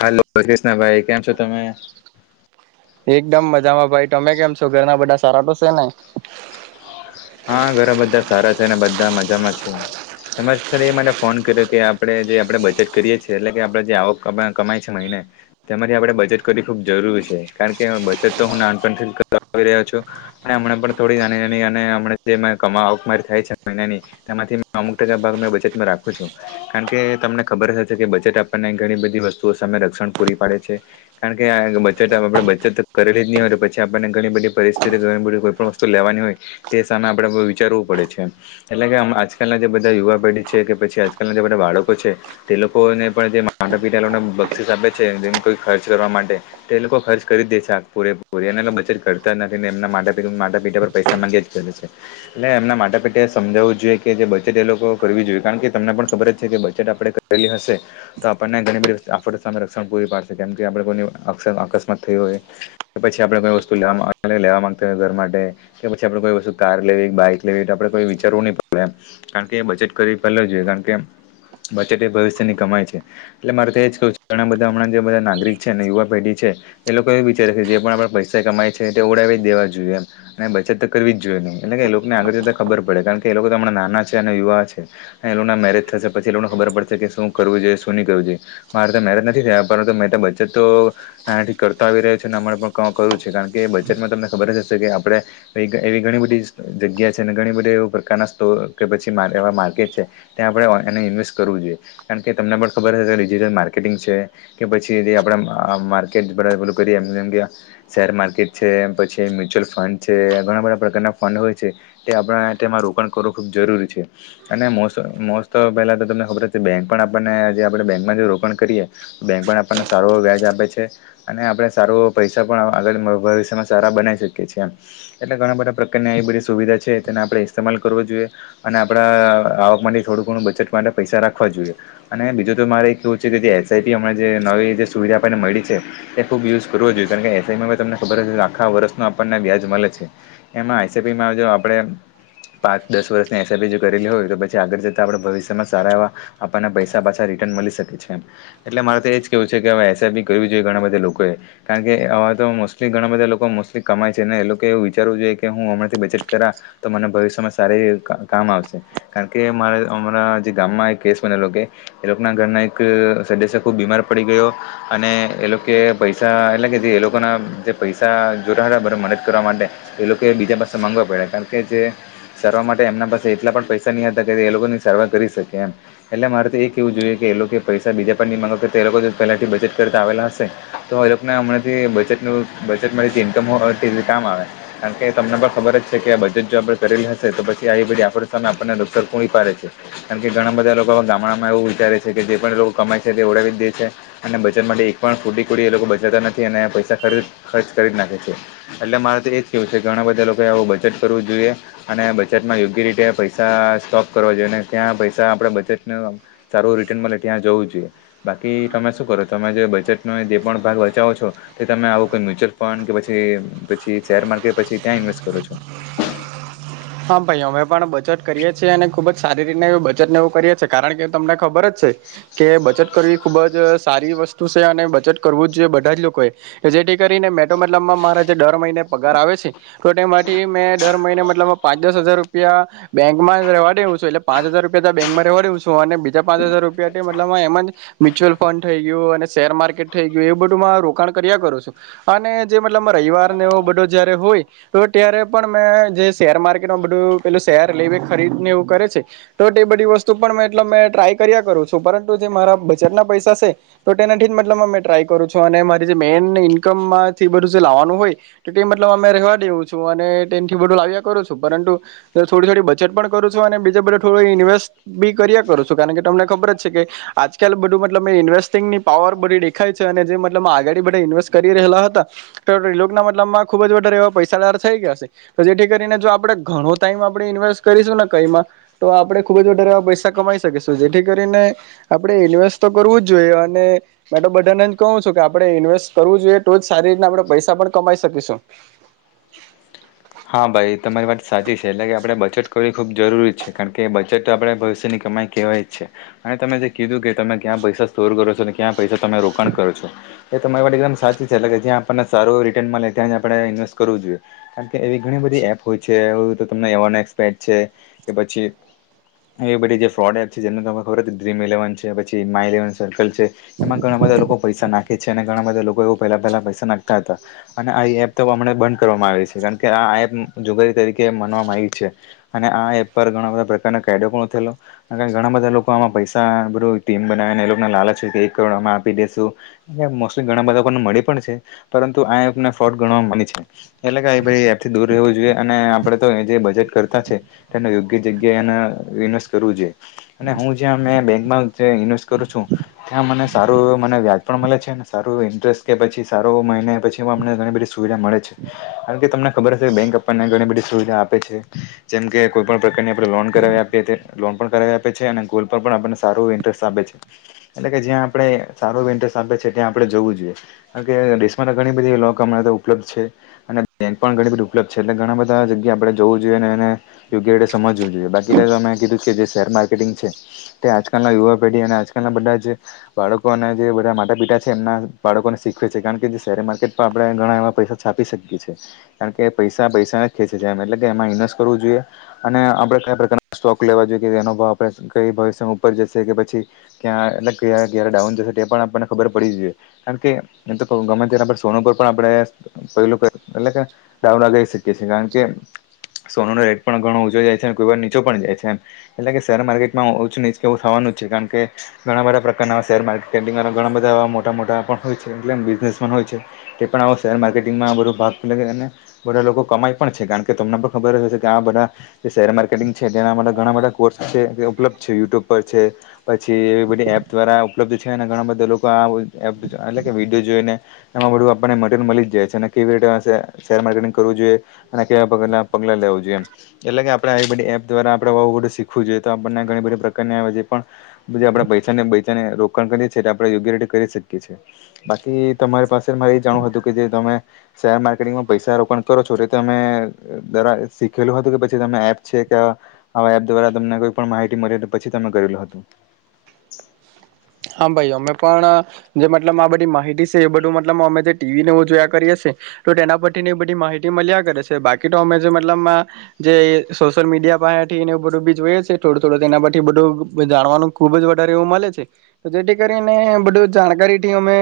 Hello કૃષ્ણભાઈ કેમ છો તમે એકદમ મજામાં ભાઈ તમે કેમ છો ઘરના બધા સારાટો છે ને હા ઘરા બધા સારા છે અને બધા મજામાં છે તમારે સર એ માટે ફોન કર્યો કે આપડણે જે આપડણે બજેટ કરીએ છીએ એટલે કે આપણેે જે આવક કમાય છે મહિને તેમાંથી આપડે બચત કરવી ખુબ જરૂરી છે કારણ કે બચત તો હું નાનપથી રહ્યો છું અને હમણા પણ થોડી જાણી મ જે કરી થાય છે મહિનાની તેમાંથી અમુક ટકા ભાગ બચેટમાં રાખું છું કારણ કે તમને ખબર હ છે કે બજેટ આપવાને ઘણી બધી વસ્તુઓ સામે રક્ષણ પૂરી પાડે છે કારણ કે ત્યાં બચત આપણે બચત કરી લીધીની હોય પછી આપણને ઘણી બધી પરિસ્થિતિઓ ઘણી બધી કોઈ પણ વસ્તુ લેવાની હોય તે સામે આપડે વિચારવું પડે છે એટલે કે આજકાલના જે બધા યુવા પેઢી છે કે પછી આજકાલના બધા બાળકો છે તે લોકોને પણ જે માટા પિતા લોકોને બક્ષીસ આપે છે જેને કોઈ ખર્ચ કરવા માટે તે એ લોકો ખર્ચ કરી જ દે છે આ પૂરે પૂરી એના બચત કરતા જ નથી ને એમના મા પિતા પર પૈસા એટલે એમના માટા પેટે સમજાવવું જોઈએ કે જે બચેટ એ લોકો કરવી જોઈએ કારણ કે તમને પણ ખબર જ છે કે બજેટ આપણે કરેલી હશે તો આપણને ઘણી બધી આફતો સામે રક્ષણ પૂરી પાડશે કેમ કે આપણે કોની અ અકસ્માત થઈ હોય કે પછી આપડે કોઈ વસ્તુ લે લેવા માંગતા હોય ઘર માટે કે પછી આપડે કોઈ વસ્તુ કાર લેવી બાઈક લેવી આપડે કોઈ વિચારવું નહી પડે કારણ કે બજેટ કરી પહેલા જોઈએ કેમ બચેટ એ ભવિષ્ય ની કમાય છે એટલે મારે તો એજ કવું છે ઘણા બધા હમણાં જે બધા નાગરિક છે ને યુવા પેઢી છે એ લોકો એવું વિચારી છે જે પણ આપડે પૈસા કમાય છે તે ઓડાવી જ દેવા જોઈએ એમ અને બચત તો કરવી જ જોઈએ નહીં એટલે કે એ લોકોને આગળ જતાં ખબર પડે કારણ કે એ લોકોણાં નાના છે અને યુવા છે મેરેજ થશે પછી એ લોકોને ખબર પડશે કે શું કરવું જોઈ શું ન કરવું છે, મારે તો મેરેજ નથી થયા પરંતુ મેં બ બચેટ તો નાનાથી કરતા આવી રહ્યો છે અને હમણાં પણ ક કરવું છે કારણ કે બજેટમાં તમને ખબર જ હશે કે આપણે એવી ઘણી બધી જગ્યા છે અને ઘણી બધી એ પ્રકારના સ્ટોર કે પછી એવા માર્કેટ છે ત્યાં આપણે ઓને ઇન્વેસ્ટ કરવું જોઈએ કારણ કે તમને પણ ખબર હશે કે ડિજટલ માર્કેટિંગ છે કે પછી જે આપડે માર્કેટ બધું કરીએ એમમ [unintelligible] કે શેર માર્કેટ છે પછી મ્યુચ્યુઅલ ફંડ જે ઘણા બધા પ્રકારના ફંડ હોય છે તે આપણે તેમાં રોકાણ કરવું ખૂબ જરૂરી છે અને મોસમ મોસ્ટ ઓ પેલા તો તમને ખબર બેં આપણને આપણે બેંમાં રોકાણ કરીએ બેંક પણ આપણને સારું વ્યાજ આપે છે અને આપણે સારો પૈસા પણ આગળ ભવિષ્યમાં સારા બનાવી શકીએ છીએ એમ એટલે ઘણા બધા પ્રકારની આવી બધી સુવિધા છે તેને આપણે ઇસ્તેમાલ કરવો જોઈએ અને આપડા માટે થોડું ઘણું બચટ માટે પૈસા રાખવા જોઈએ અને બીજું તો મારે એક કેવું છે કે જે એસઆઈપી હમણાં જે નવી જે સુવિધા આપણને મળી છે તે ખૂબ યુઝ કરવો જોઈએ કાર કે એસઆઈપમાં તમને ખબર હ કે આખા વર્ષનો આપણને વ્યાજ મળે છે એમાં આઈસીપીમાં જો આપણે પાંચ દસ વર્ષની એસઆપી કરેલી હોય તો પછી આગળ જતાડણે ભવિષ્યમાં સારા એવા આપણના પૈસા પાછા મળી શકે છે એટલે મારે તો એજ કેવું છે કે એસઆઈપી કરવી જોઈએ ઘણા બધા લોકોએ કારણ કે આ તો મોસ્ટલી ઘણા બધા લોકો મોસ્ટલી કમાય છે ને એ લોકો વિચારવું જોઈએ કે હું હમણાંથી બચટ કરા તો મને ભવિષ્યમાં સારી કામ આવશે કારણ કે અમારા હમણાં જે ગામમાં એક કેસ બનેલો કે એ લોકો ના ઘરના એક સદસ્ય ખુબ બીમાર પડી ગયો અને એ લોકો પૈસા એટલે કે જે એ લોકો ના જે પૈસા જોરા હતા બરા મને કરવા માટે એ લોકોએ બીજા પાસે માગવા પડ્યા કારણ કે જે સારવાર માટે એમના પાસે એટલા પણ પૈસા નહીં હતા એ લોકોની સારવાર કરી શકે એમ, એટલે મારે તો એ કેહેવું જોઈએ કે એ લોકો પૈસા બીજા પરની માંગ કર એ લોકો પહેલાથી બચટ કરતાં આવેલા હશે તો એ લોકોને હમણાંથી બચેટનું બચેટમાં જે ઇન્કમ હોય કામ આવે કારણ કે તમને પણ ખબર જ છે કે બજેટ જો આપણે કરેલી હશે તો પછી આવી બધી આપડી સામે આપણને પૂરી પાડ છે કારણ કે ઘણા બધા લોકો ગામડામાં એવું વિચારે છે કે જે પણ લોકો કમાય છે તે ઓડાવી જ દે છે. અને બચટ માટે એક પણ ફૂટીકોડી એ લોકો બચાવતા નથી અને પૈસા ખરચ ખર્ચ કરી જ નાખે છે. એટલે મારે તો એજ કેવું છે કે ઘણા બધા લોકો આવું બચેટ કરવું જોઈએ અને બચેટ માં યોગ્ય રીતે પૈસા સોપ કરવો જોઈ ત્યાં પૈસા આપે બજેટ સારું રિટર્ન મળે ત્યાં જવું જોઈએ બાકી તમે શું કરો તમે જે બજેટનો જે પણ ભાગ બચાવો છો તે તમે આવું કોઈ મ્યુચ્યુઅલ ફંડ કે પછી પછી શેર માર્કેટ પછી ત્યાં ઇન્વેસ્ટ કરો છો? હા ભાઈ અમે પણ બચટ કરીએ છીએ અને ખુબ જ સારી રીતને બચટને એવું કરીએ છીએ કારણ કે તમને ખબર જ કે બચત કરવી ખુબ જ સારી વસ્તુ છે અને બચત કરવું જ જોઈએ બધા જ લોકો એ જે જેથી કરીને મેં તો મતલબ માં મારા જે દર મહિને પગાર આવે છે તો તેમાંથી મેં દર મહિને મતલબ પાંચ દસ હજાર રૂપિયા બેંકમાં રહેવા દેવ છું એટલે પાચ હજાર રૂપિયા બેંકમાં રહેવા દેવ છું અને બીજા પાચ હજાર રૂપિયા મતલબ એમ જ મ્યુચ્યુઅલ ફંડ થઈ ગયું, અને શેર માર્કેટ થઈ ગયું, એ બધું મા રોકાણ કર્યા કરો છુ. અને જે મતલબ રવિવારને એવો બધો જયારે હોય ત્યારે પણ મે જે શેર માર્કેટમાં બધું પેલું શેર લઈ ખરીદ ને એવું કરે છે તો એ બધી વસ્તુ પણ એટલે મે ટ્રાય કર્યા કરું છું પરંતુ જે મારા બજેટના પૈસા છે તો તેનાથી મતલબ ટ્રાય કરું છું અને મારી જે મેન ઇન્કમ માં થી જે બધુ લાવવાનું હોય તો તે મતલબ અમે રહવા દેવું છું, અનેથી બધું લાઈ કરું છું પરંતુ થોડી થોડી બચેત પણ કરું છું અને બીજા બધે થોડું ઇન્વેસ્ટ બી કર્યા કરું છું કારણ કે તમને ખબર જ છે કે આજકાલ બધું મતલબ મે ઇન્વેસ્ટિંગ ની પાવર બધી દેખાય છે, અને જે મતલબ આગાડી બધે ઇન્વેસ્ટ કરી રહેલા હતા તે લોક ના મતલબમાં ખુબ જારે એવા પૈસાદાર થઈ ગયા હશે જે કે કરીને જો આપડણે ઘણો ટાઈમ આપણે ઇન્વેસ્ટ કરીશું ને કઈમાં તો આપણે ખુબ જ વધારેવા પૈસા કમાઈ શકીશું. જેથી કરીને આપડણે ઇન્વેસ્ટ તો કરવું જ જોઈએ અને મે તો બધાને જ કહું છું કે આપણે ઇન કરવું જોઈએ તો જ સારી રીતના આપણે પૈસા પણ કમાઈ શકીશું. [inaudible] હા ભાઈ તમારી વાત સાચી છે એટલે કે આપણે બચત કરવી ખૂબ જરૂરી છે કારણ કે બચટ આપણે ભવિષ્યની કમાઈ કહેવાય જ છે. અને તમે જે કીધું કે તમે ક્યાં પૈસા સ્ટોર કરો છો ક્યાં પૈસા તમે રોકાણ કરો છો. એ તો તમારી માટે એકદમ સાચું છે એટલે કે જ્યાં આપણને સારું રિટર્ન મળે ત્યાં જ આપણે ઇન્વેસ્ટ કરવું જોઈએ. એવી ઘણી બધી એપ હોય છે તમને એવનેક્સ પેક છે કે પછી એવી બધી જે ફ્રોડ એપ છે જેને તને ખબર ડ્રીમ ઇલેવન છે પછી માય લેવન સર્કલ છે એમાં ઘણા બ બધા લોકો પૈસા નાખે છે, અને ઘણા બધા લોકો એવું પહેલા પહેલા પૈસા નાખતા હતા અને આઇ એપ તો હવે બંધ કરવામાં આવે છે. કારણ કે આ એપ જુગારી તરીકે માનવામાં આવી છે અને આ એપ પર ઘણા બધા પ્રકારના કાયદો પણ ઘણા બધા લોકો આમાં પૈસા બધું ટીમ બનાવે ને એ લોકોને લાલ છે એક કરોડમે આપી દેસુ ઘણા બધાને મળી પણ છે પરંતુ આને ફોટ ગણની છે એટલે થી દૂર રહેવું જોઈએ અને આપડે તો જે બજેટ કરતા છે યોગ્ય જગ્યા એ હું બેક ઇસ્ટ કરું છું ત્યાં મને સારું મ્યા પણ મળે છે ને સારું ઇન્ટરેસ્ટ કે પછી સારો મહિને પછી અમને ઘણી બધી સુવિધા મળે છે કારણ કે તમને ખબર હશે કે બેંક આપવા ઘણી બધી સુવિધા આપે છે જેમકે કોઈ પણણ પ્રકારની આપણે લોન કરાવી આપીએ આપે છે ગ આપને સારું ઇન્ટરે આપે છે એટલે કે જ્યાં આપ સાર આપે છે ત્યા આપ જોવું જોઈએ કાર દેશ ઘણી બધીણાં ઉપલબ્ધ છે અને પણ ઘણી બધી ઉપલબ્ધ છે એટલે ઘણા બધા જગ્યા આપડણે જોવું જોઈએ અને એને યોગ્ય રીતે સમજવું જોઈએ બાકી માટ છે તે આજલ યુવા પેઢી અને આજકાલના બધા બાળકો અને બધા માટા પીટા છે એમના બાળકોને શીખવે છે કારણ કે જે શેર માર્કેટમાં આપણે ઘણા એવા પૈસા છાપી શકીએ છીએ કારણ કે પૈસા પૈસાને જ ખેંચે છે એમ એટલે કે એમાં ઇન્વેસ્ટ કરવું જોઈએ અને આપડે કયા પ્રકાર સોક લેવા જોઈએ તેનો ભાવ આપણે કઈ ભવિષ્ય ઉપર જશે કે પછી ક્યાં ક ક ડાઉન જશે તે પણ ને આપણને ખબર પાડવીજોઈ કારણકે તો કો ગમે તેના સોનુ પર પણ આપડે પેલુ એટલેકે [unintelligible] શકીએ છીએ કારણ કે સોનો નો રેટ પણ ઘણો ઓંચો જાય છે અને કોઈ વાર નીચો પણ જાય છે એટલે કે શેર માર્કેટમાં ઓનીચવ થવાનું કારણ કે ઘણા બધા પ્રકારના શેર માર્કે ઘણા બધાવા મોટા મોટા પણ હોય છે એ બૂઝિનેસ્સ હોય છે તે પણ આવો શેર માર્કેટિંગમાં બધો ભાગ [unintelligible] બધા લોકો કમાઈ પણ છે કારણ કે તમને પણ ખબર હશે કે આ બધા જે શેર માર્કેટિંગ છે તેના ઘણા બધા કોર્ ઉપલબ્ યુટ્યુબ પર છે પછી એવી બધી એપ દ્વારા ઉપલબ્ધ છે એના કારણે [unintelligible] વિડીયો જોઈ ને એમાં બધું આપને મટેરીઅલ મળી જાય છે અને કેવી [unintelligible] સહારે માર્ટંગ કરવું જોઈએ અને કેવા પગ પગલા લેવું જોઈએ એટલે કે આપણે એવી બધી એપ દ્વારા બધું શીખવું જોઈએ તો આપણને ઘણી બધા પ્રકાર આવે છે પણ બધ આપણા પૈસાને બચાને રોકાણ કરીએ છે આપણે યોગ્ય રીતે કરી શકીએ છીએ બાકી તમારી પાસે મારે એ જાણવું હતું કે જે તમે શેર મા માર્કેટિંગ પૈસા રોકાણ કરો છો એ તમેરા શીખેલું હતું કે પછી તમે એપ છે કે એપ દ્વારા તમને કોઈ પણ માહિતી મળી તો પછી તમે કરેલું હતું હા ભાઈ અમે પણ જે મતલબ આ બધી માહિતી છસે એ બધું મતલબ અમે જે ટીવી ને એવુ જોયા કરીએ સે તો તેના પરથી બધી માહિતી મળ્યા કરે છે બાકી તો અમે જે મતલબ જે સોશિયલ મીડિયા પાહેથી ને બધું બીચ હોય છે થોડું થોડું તેના પથી બધું જાણવાનું ખુબ જ વધારે એવુ મળે છે જેથી કરીને બધું જાણકારી થી અમે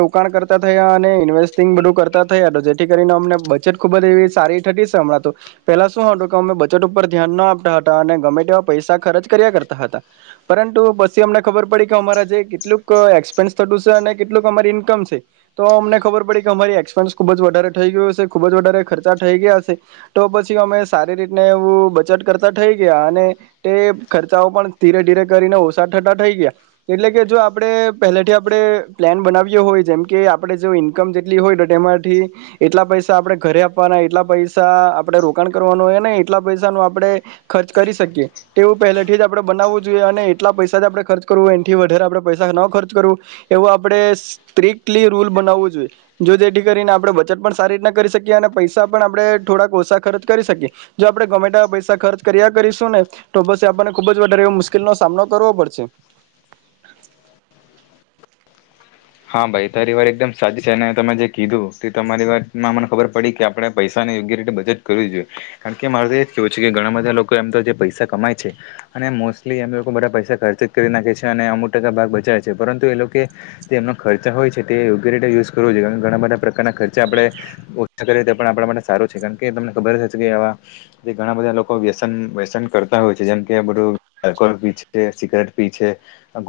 રોકાણ કરતા થયા અને વવસથી બધુ કરતા થયા જેથી કરીને અમને બજેટ ખુબ જ એવી સારી થતી સે હમણાં તો પેલા શું હતું બચત ઉપર ધ્યાન ના આપતા હતા અને ગમે તેવા પૈસા ખર્ચ કર્યા કરતા હતા પરંતુ પછી અમને ખબર પડી કે અમારા જે કેટલુંક એક્સપેન્સ થતું સે અને કેટલક અમારી ઇન્કમ છે તો અમને ખબર ખબર પડી કે અમારી એક્સપેન્સ ખુબ જ વધારે થઈ ગયો છે ખુબ જ વધારે ખર્ચા થઈ ગયા સે તો પછી અમે સારી રી એવુ બચત કરતા થઈ ગયા અને તે ખર્ચાઓ પણ ધીરે ધીરે કરીને ઠઠા થઈ ગયા એટલે કે જો આપણે પહેલેથી આપણે પ્લાન બનાવીએ હોય જેમ કે આપણે જો ઇન્મ જેટલી હોયને તેમાંથી એટલા પૈસા આપડે ઘરે આપવાના એટલા પૈસા આપણેે રોકાણ કરવાના એટલા પૈસા ન આપણે ખર્ચ કરી શકીએ તેવું પહેલે થી જ આપણે બનાવવું જોઈએ અને કેટલા પૈસા આપડે ખર્ચ કરવું એથી વધે આપણે પૈસા ન ખર્ચ કરવું એવું આપડે સ્ટ્રક્ટલી રૂલ બનવું જો જેથી કરીને આપણે બચત પણ સારી રીતના કરી શકીએ અને પૈસા પણ આપણે થોડાક ઓછા ખર્ચ કરી જો આપણે ગમેત્યાઁ પૈસા ખર્ચ કર્યા કરીશું ને તો બસ આપણને ખુબ વધારે મુશ્કેલ ન સામનો કરવો પડશે હા ભાઈ તારી વાત એકદમ સાચી છે અને તમે જે કીધું તે તમારી વાતમાં મને ખબર પડી કે આપણે પૈસા [unintelligible] રીતે બચત કરવી જોઈએ કારણ કે મારે તો એ જ કેવું છે કે ઘણા બધા લોકો એમ તો જે પૈસા કમાય છે મોસ્ટલી એમ લોકો બધા પૈસા ખર્ચ જ કરી નાખે છે અને અમુક ટકા ભાગ બચાવે છે પરંતુ એ લોકો તેમમનો ખર્ચા હોય છે તે યોગ્ય રીતે ઉસે કરવો જોઈએ અને ઘણા બધા પ્રકારના ખર્ચા આપણેે ઓછા કરીએ તો પકન આપણા માટે સારું છે કારણ કે તમને ખબર છે કે આવા જે ઘણા બધા લોકો વ્યસન વ્યસન કરતા હોય છે જેમ કે બધુંકોલ પી છે સિગરેટ પી છે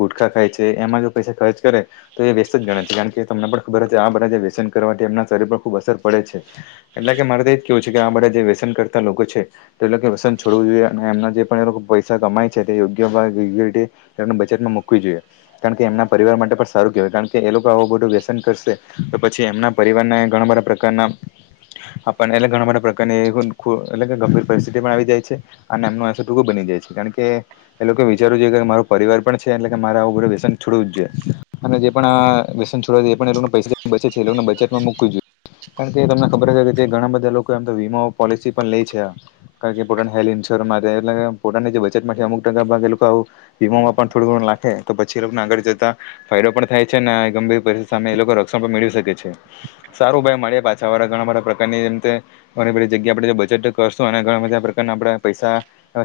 ગુટખા ખાય છે એમાં જો પૈસા ખર્ચ કરે તો એ વ્યસ્ત જ ગણ છે કારણ કે તમને પણ ખબર આ બધા વ્યસન કરવાથી એમના શરીર પર ખુબ અસર પડે છે એટલે મારેતો એજ કેવું છે કે આ બધા જે વ્યસન કરતા લોકો છે તે વ્યસન છોડવું જોઈએ અને એમના જે પણ પૈસા કમાય છે તે યોગ્ય યોગ્ય રીતેને બચેટમાં મુૂકવી જોઈએ કારણ કે એમના પરિવાર માટે પણ સારું કહેવાય કારણ કે એ લોકો આવું બધું વ્યસન કરશે તો પછી એમના પરિવારના ઘણા બધા પ્રકારના અપણ એટલે ગાંણ બધા પ્રકારની એટલે ગંભીર પરિસ્થિતિ પણ આવી જાય છે અને એમનું અસર ટૂંકું બનીજાય છે કારણ કે એ લોકો વિચારવું જોઈએ કે મારો પરિવાર પણ છે એટલે કે મારે આવું બધુ વ્યસન છોડવું જ જોઈએ અને જે પણ આ વ્યસન છોડ એ પણ એ લોકો પૈસા બચે છે એ લોકોને બચતમાં મુૂકવી જોઈએ કારણ કે તમને ખબર હશે કે જે ઘણા બધા લોકો એમ તો વીમા પોલિસી પણ લે છે કારણ કે પોતા હે એ પોતાની જે બટમાંથી અમુક ટકા ભાગ એ લોકોું વીમા પણ થોડું થોડું નાખે તો પછી કર જતા ફાયદો પણ થાય છે ને ગંભીર પરિસ્થિતિ સામે એ લોકો રક્ષણ પણ મેળવી શકે છે સારું ભાઈ મળી પાછા વાળા ઘણા પ્રકારની જે ઘણી બધી જગ્યા આપણે બજેટ કરશું અને ઘણા બધા પ્રકાર આપે પૈસા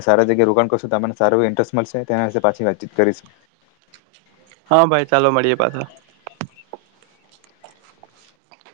સારા જગ્યાએ રોકાણ કરશું તો તમને સારું એ ઇન્ટરેસ્ટ મળશે તેના વિશે પાછી વાતચીત કરીશું હા ભાઈ ચાલો મળીએ પાછા